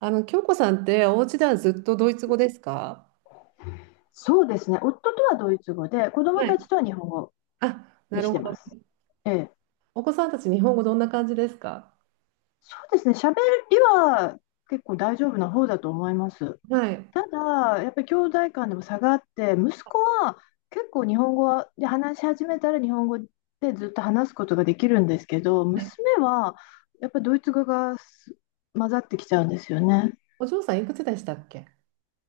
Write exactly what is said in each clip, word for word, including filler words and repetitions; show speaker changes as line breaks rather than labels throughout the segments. あの、京子さんって、お家ではずっとドイツ語ですか？
そうですね、夫とはドイツ語で、子供
はい。
たちとは日本語
あ、な
に
る
して
ほ
ます。
ど。
ええ、
お子さんたち、日本語どんな感じですか？
そうですね、喋りは結構大丈夫な方だと思います。
はい。
ただ、やっぱり兄弟間でも差があって、息子は結構日本語で話し始めたら日本語でずっと話すことができるんですけど、
は
娘
い。
はやっぱりドイツ語がす混ざってきちゃうんですよね。
お嬢さん、いくつでしたっけ？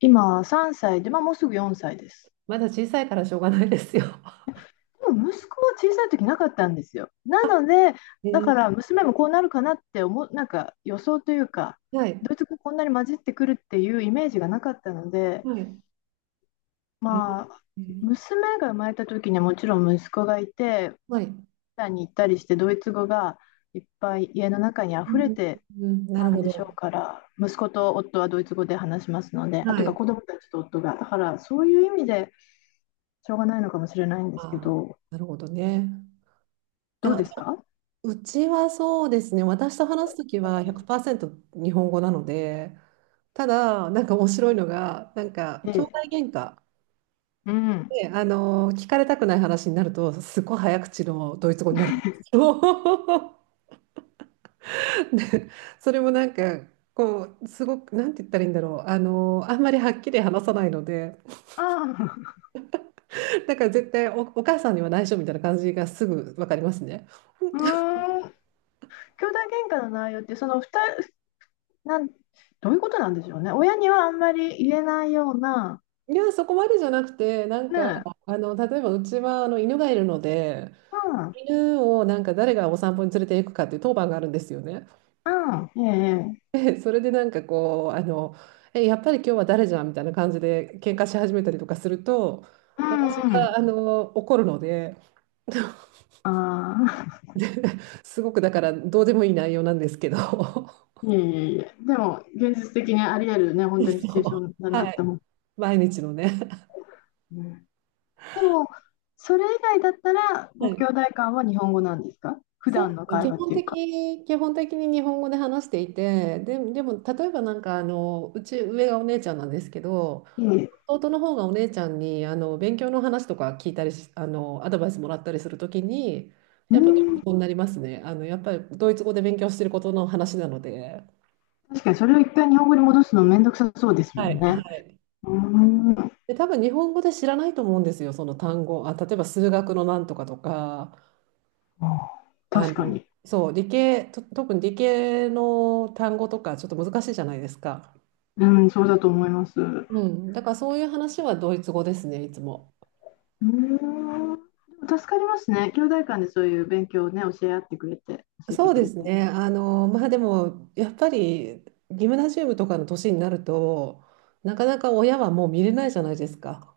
今さんさいで、まあ、もうすぐよんさいです。
まだ小さいからしょうがないですよ。
でも息子は小さい時なかったんですよ。なので、
え
だ
ー、
から娘もこうなるかなって思う、なんか予想というか、
はい。
ドイツ語こんなに混じってくるっていうイメージがなかったので、
はい。え
まあ、
ー、
娘が生まれた時にはもちろん息子がいて、
はい。う
タに行ったりして、ドイツ語がいっぱい家の中に溢れ
ん、
て
うんな
た
る
ん
ほ
でしょう
ど。
から、息子と夫はドイツ語で話しますので、あ、という
は
か
い。
子供たちと夫が、だからそういう意味でしょうがないのかもしれないんですけ
あ
ど、
ー、なるほどね。
どう
あ、あ
ですか？
うちはそうですね。私と話すときはひゃくパーセント日本語なので、ただ、なんか面白いのが、なんか、
え
兄弟
え、
喧嘩。
うん。
ね、あの聞かれたくない話になるとすごい早口のドイツ語になるんですよ。で、それもなんかこうすごくなんて言ったらいいんだろう、あのあんまりはっきり話さないので、
ああ、
だから絶対お、お母さんには内緒みたいな感じがすぐ分かりますね。
うーん、兄弟喧嘩の内容って、その二人、なん、どういうことなんでしょうね。親にはあんまり言えないような、
いや、そこまでじゃなくてなん
ね
か
え、
あの例えばうちはあの犬がいるので、
うん、
犬をなんか誰がお散歩に連れて行くかっていう当番があるんですよね。
うん、ええ、
それでなんかこう、あの、え、やっぱり今日は誰じゃんみたいな感じで喧嘩し始めたりとかすると、
ええ
私
うんう
が
ん、
あの怒るので、
ああ、
すごくだからどうでもいい内容なんですけど、そ
いえいえいえ、でも、現実的にあり得るね、
う。
本当にシチュエーションだなっ
は
て
い、
思う。
毎日のね。
うん。でも、それ以外だったら、ご
はい、
兄弟間は日本語なんですか？普
そ
段の
う
会
基
話っ
本
ていうか。
的、基本的に日本語で話していて、で、でも例えばなんかあのうち上がお姉ちゃんなんですけど、
ええ、
弟の方がお姉ちゃんにあの勉強の話とか聞いたりしあのアドバイスもらったりするときに
う
やっぱドイツ
ん、
語になりますね。あのやっぱりドイツ語で勉強してることの話なので。
確かにそれを一回日本語に戻すのめんどくさそうですも
はい、
んね。
はい。
うん。
で多分日本語で知らないと思うんですよ、その単語。あ、例えば数学のなんとかとか、
あー
あ
確か
の
に。
そう理系と特に理系の単語とかちょっと難しいじゃないですか。
うん、そうだと思います。う
うん、だからそういう話はドイツ語ですね、いつも。
ーん。でも助かりますね。兄弟間でそういう勉強をね、教え合ってくれて、教えて
そう
く
で
れて。
すね。あの、まあでも、やっぱり、ギムナジウムとかの年になると、なかなか親はもう見れないじゃないですか。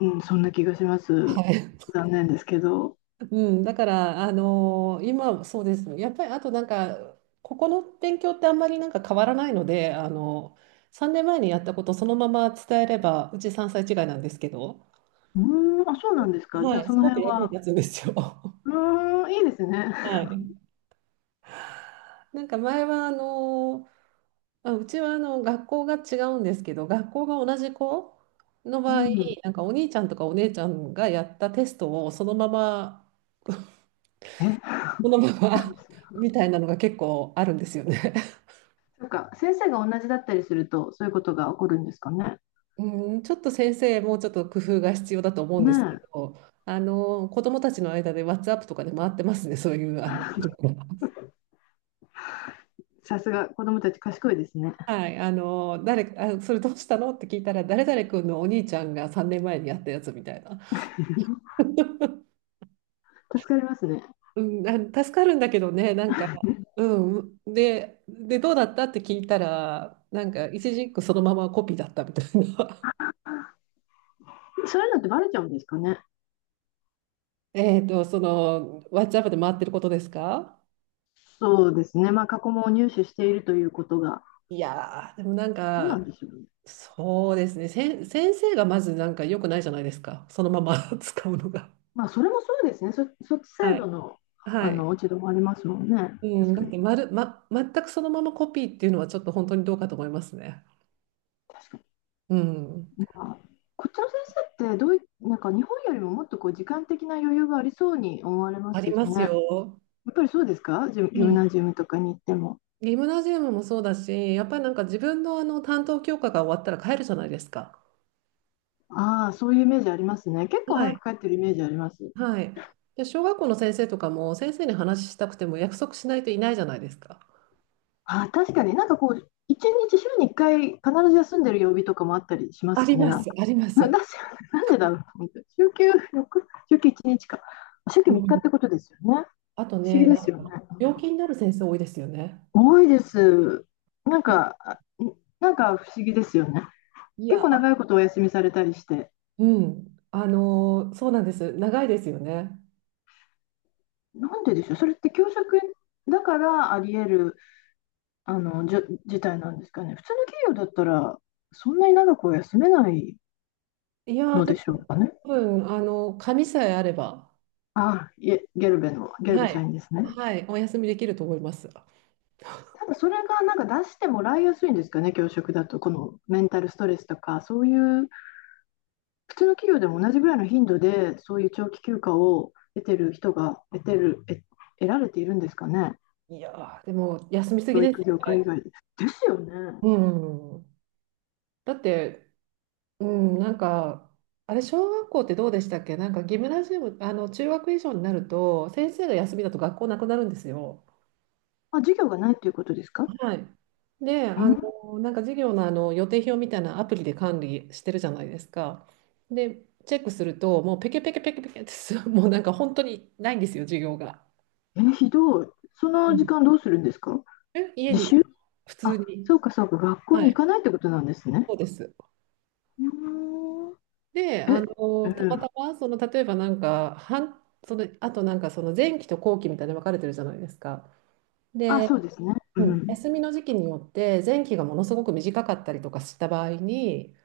うん、そんな気がしま
は
す。
い。
残念ですけど。
うん、だから、あの今、そうですね。やっぱり、あとなんか、ここの勉強ってあんまりなんか変わらないので、あの、さんねんまえにやったことそのまま伝えれば、うちさんさい違いなんですけど、
うーん、あ、そうなんですか。じ
は
ゃあ
い。
そ
す
の
ごく
辺
役に
は。
立つんですよ。は
うーん、いいですね。
い。なんか前はあのあ、うちはあの学校が違うんですけど、学校が同じ子の
う
場合、
ん。
なんかお兄ちゃんとかお姉ちゃんがやったテストをそのまま、
え、
そのま
あるん
ま
ですね。
みたいなのが結構あるんですよね。
そうか、先生が同じだったりすると、そういうことが起こるんですかね。
うん、ちょっと先生、もうちょっと工夫が必要だと思うん
ね
ですけ
え、
ど、あの子どもたちの間で WhatsApp とかで回ってますね、そういうあの記録が。
さすが子供たち賢いですね。
はい、あの誰あ、それどうしたのって聞いたら、誰々君のお兄ちゃんがさんねんまえにやったやつみたいな。
助かりますね。
うん、あ、助かるんだけどね、なんか、うん、で、で、どうだったって聞いたら、なんか、一字一句そのままコピーだったみたいな。
そういうのってバレちゃうんですかね。
えっと、その、ワッチアップで回ってることですか？
そうですね、まあ、過去問を入手しているということが、
いやー、でもなん
どうなん
か、
でしょうね。
そうですね、せん、先生がまずなんか良くないじゃないですか、そのまま 使うのが。
まあ、それもそうですね、そそっちサ
は
イド
い。
の
は
あ
い。
の落ち度もありますもんね、
う
確
ん、だ
か
って
に。
まる、ま、全くそのままコピーっていうのはちょっと本当にどうかと思いますね。
確か
うん。
にまあ、こっちの先生ってどうい、なんか日本よりももっとこう時間的な余裕がありそうに思われま
あ
す
り
け
ま
ど
す
ね、や
よ。
っぱりそうですか、ジムギ
う
ム
ん。
ナジウムとかに行っても。
ギムナジウムもそうだし、やっぱりなんか自分のあの担当教科が終わったら帰るじゃないですか。
ああ、そういうイメージありますね。結構
は
早
い。
く帰ってるイメージあります。
はい。で、小学校の先生とかも先生に話したくても約束しないといないじゃないですか。
あ、確かになんかこう、一日週に一回必ず休んでる曜日とかもあったりしま
あり
すね、
ま
なん
す、
か。
ありま
な、
す。
なんでなんでだろうと思って。週休よっか、週休いちにちか。週休
う
みっかっ
ん、
てことですよね。
あと
不思議
ね、な
で
ん
すよね。
か病気になる先生多いですよね。
多いです。なんか、あ、なんか不思議ですよね。
い
結
や、
構長いことお休みされたりして。
うん、あのーそうなんです。長いですよね。
なんででしょう。それって教職だからあり得る、あの、じょ事態なんですかね。普通の企業だったら、そんなに長くは休めない
いやー、
の
で
でしょう
も、
かね。
多分、あのー、紙さえあれば、
ああ、いえ、ゲルベの、ゲル
は
ベ社
い、
員ですね。
はい、お休みできると思います。
ただそれがなんか出してもらいやすいんですかね、教職だと、このメンタルストレスとか、そういう普通の企業でも同じぐらいの頻度で、そういう長期休暇を得てる人が得てる、え、得られているんですかね、
いやー、でも、休みすぎ
教
です
育
よ
業界以
ね。
外で。ですよね。
うん。だって、うん、なんか、あれ、小学校ってどうでしたっけ？なんか、ギムナジウム、あの、中学以上になると、先生が休みだと学校なくなるんですよ。
あ、授業がないっていうことですか？
はい。で、あ
う
の、なんか授業の、あの予定表みたいなアプリで管理してるじゃないですか。で、チェックすると、もうペケペケペケペケってす、もうなんか本当にないんですよ、授業が。
ん。え、ひどい。そ
う
の時
ん。
間どうするんですか？
え、家
自
に、
習。
普通
あ、
に。
そうかそうか、学校
は
に行
い、
かないってことなんですね。
そうです。
うーん。
で、あ
え、う
の、たま
ん。
たま、その、例えばなんか、半、その、あとなんか、その前期と後期みたいに分かれてるじゃないですか。
あ、
で、
そうですね。う
うん、
ん。
休みの時期によって、前期がものすごく短かったりとかした場合に、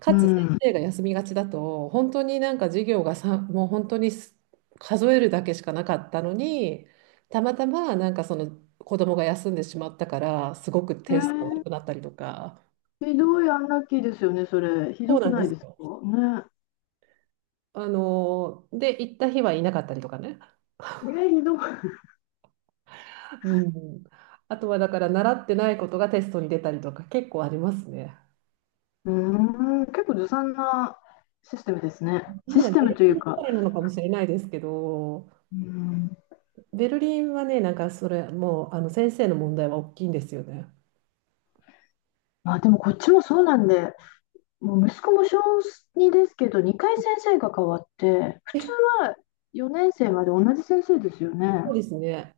か
う
つ先
ん。
生が休みがちだと、本当になんか授業がさ、もう本当にす数えるだけしかなかったのに、たまたまなんかその子供が休んでしまったから、すごく
え
点数が悪
ー、
くなったりとか。
ひどいアンラッキーですよね、それ。ひ
そ
ど
うな
く
ん
な
で
い
す
ですか
よ。
ね。
あの、で、行った日はいなかったりとかね。
えー、ひどい。
うん、あとはだから習ってないことがテストに出たりとか結構ありますね。
うーん、結構ずさんなシステムですね。
なん
シ
だ
ステ
ベ
ム
ル
とい
リン
う
だ
か、
からなのかもしれないですけど、
うーん、
ベルリンはね、なんかそれもうあの先生の問題は大きいんですよね。
まあでもこっちもそうなんで、もう息子も小にですけど、にかい先生が変わって、普通
え、
はよねん生まで同じ先生ですよ
そ
ね。
うですね。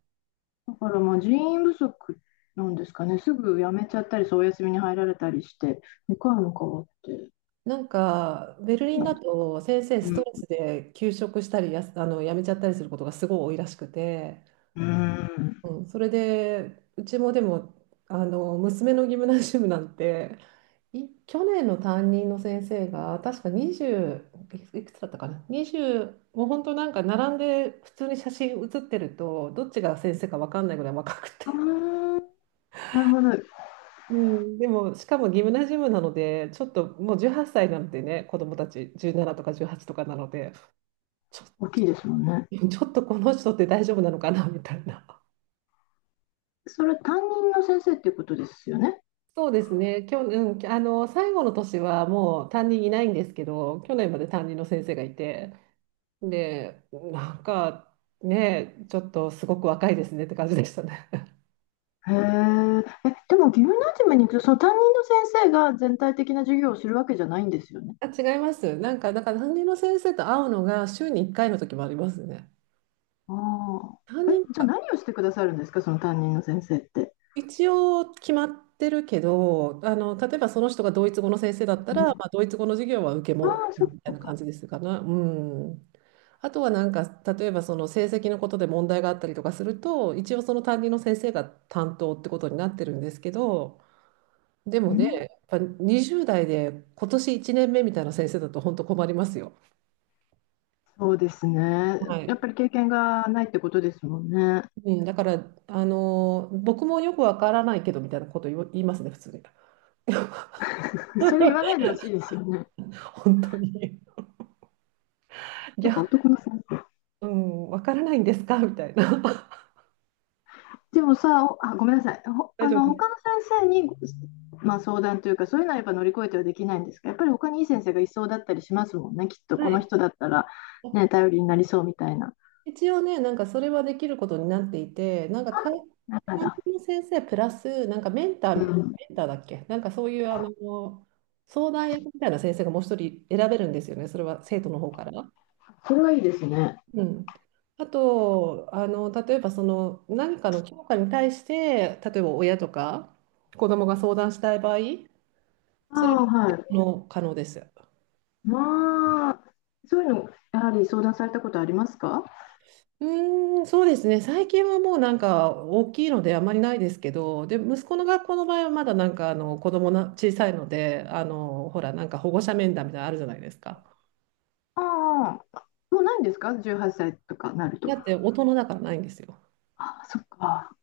だからまあ人員不足なんですかね、すぐ辞めちゃったり、そうお休みに入られたりして、にかいも変わって、
なんかベルリン
な
だ
んで、
と先生ス
う
ト
ん、
レスで休職したりやす、あの辞めちゃったりすることがすごい多いらしくて、
うーん。
うん、それでうちもでもあの娘のギムナジウムなんてい去年の担任の先生が確かにじゅういくいくつだったかな、にじゅう、もう本当なんか並んで普通に写真写ってるとどっちが先生か分かんないぐらい若くて、
ああ、なるほど。
うん、でもしかもギムナジウムなのでちょっともうじゅうはっさいなのでね子供たちじゅうななとかじゅうはちとかなのでちょっと
大きいですもんね。
ちょっとこの人って大丈夫なのかなみたいな。
それ担任の先生っていうことですよね。
そうですね、去年、うん、あの最後の年はもう担任いないんですけど去年まで担任の先生がいて、で、なんかね、ちょっとすごく若いですねって感じでしたね。
へえ。え、でもギムナジウムに行くと、その担任の先生が全体的な授業をするわけじゃないんですよね。
あ、違います。なんか、だから担任の先生と会うのが週にいっかいの時もありますね。
あ
担
あ。え、
任
じゃあ
は
何をしてくださるんですか、その担任の先生って。
一応決まってるけど、あの、例えばその人がドイツ語の先生だった
う
ら、
ん、
まあ、ドイツ語の授業は受け
あ
も
あ、そ
みたい
っ
な感
か。
じですかね。うん。あとはなんか、例えばその成績のことで問題があったりとかすると、一応その担任の先生が担当ってことになってるんですけど、で
う
もね、
ん、
やっぱにじゅう代で今年いちねんめみたいな先生だと本当困りますよ。
そうですね。
は
や
い。
っぱり経験がないってことですもんね。
うん、だから、あのー僕もよくわからないけどみたいなこと言わ言いますね、普通に。
それ言わな いでほしいですよね。
本当に。い
なんか
や、
男の先生。
うん、わからないんですかみたいな。
でもさ、おあ、ごめんなさい。ほ、
大
あ
丈夫
の、
で
他の
す。
先生に、ごまあ、相談というか、そういうのはやっぱ乗り越えてはできないんですが、やっぱり他にいい先生がいそうだったりしますもんね。きっと
は
この
い。
人だったら、ね、頼りになりそうみたいな。
一応ね、なんかそれはできることになっていて、なんか
あ、
担
な
担
る
任の先生プラス、なんかメンター、
ほど。うん。
メンターだっけ、なんかそういうあの相談役みたいな先生がもう一人選べるんですよね、それは生徒の方から。
それはいいですね。
うん、あとあの、例えばその何かの教科に対して、例えば親とか子供が相談したい場合、それ
あ
は
あ、
可
はい。
能可能です。
まあ、そういうの、やはり相談されたことありますか？
うーん、そうですね。最近はもうなんか大きいのであまりないですけど、で、息子の学校の場合はまだなんかあの子供な小さいので、あの、ほら、なんか保護者面談みたいなのあるじゃないですか。
ああ、もうないんですか？ じゅうはち 歳とかなると。
だって大人だからないんですよ。
あ、そっか。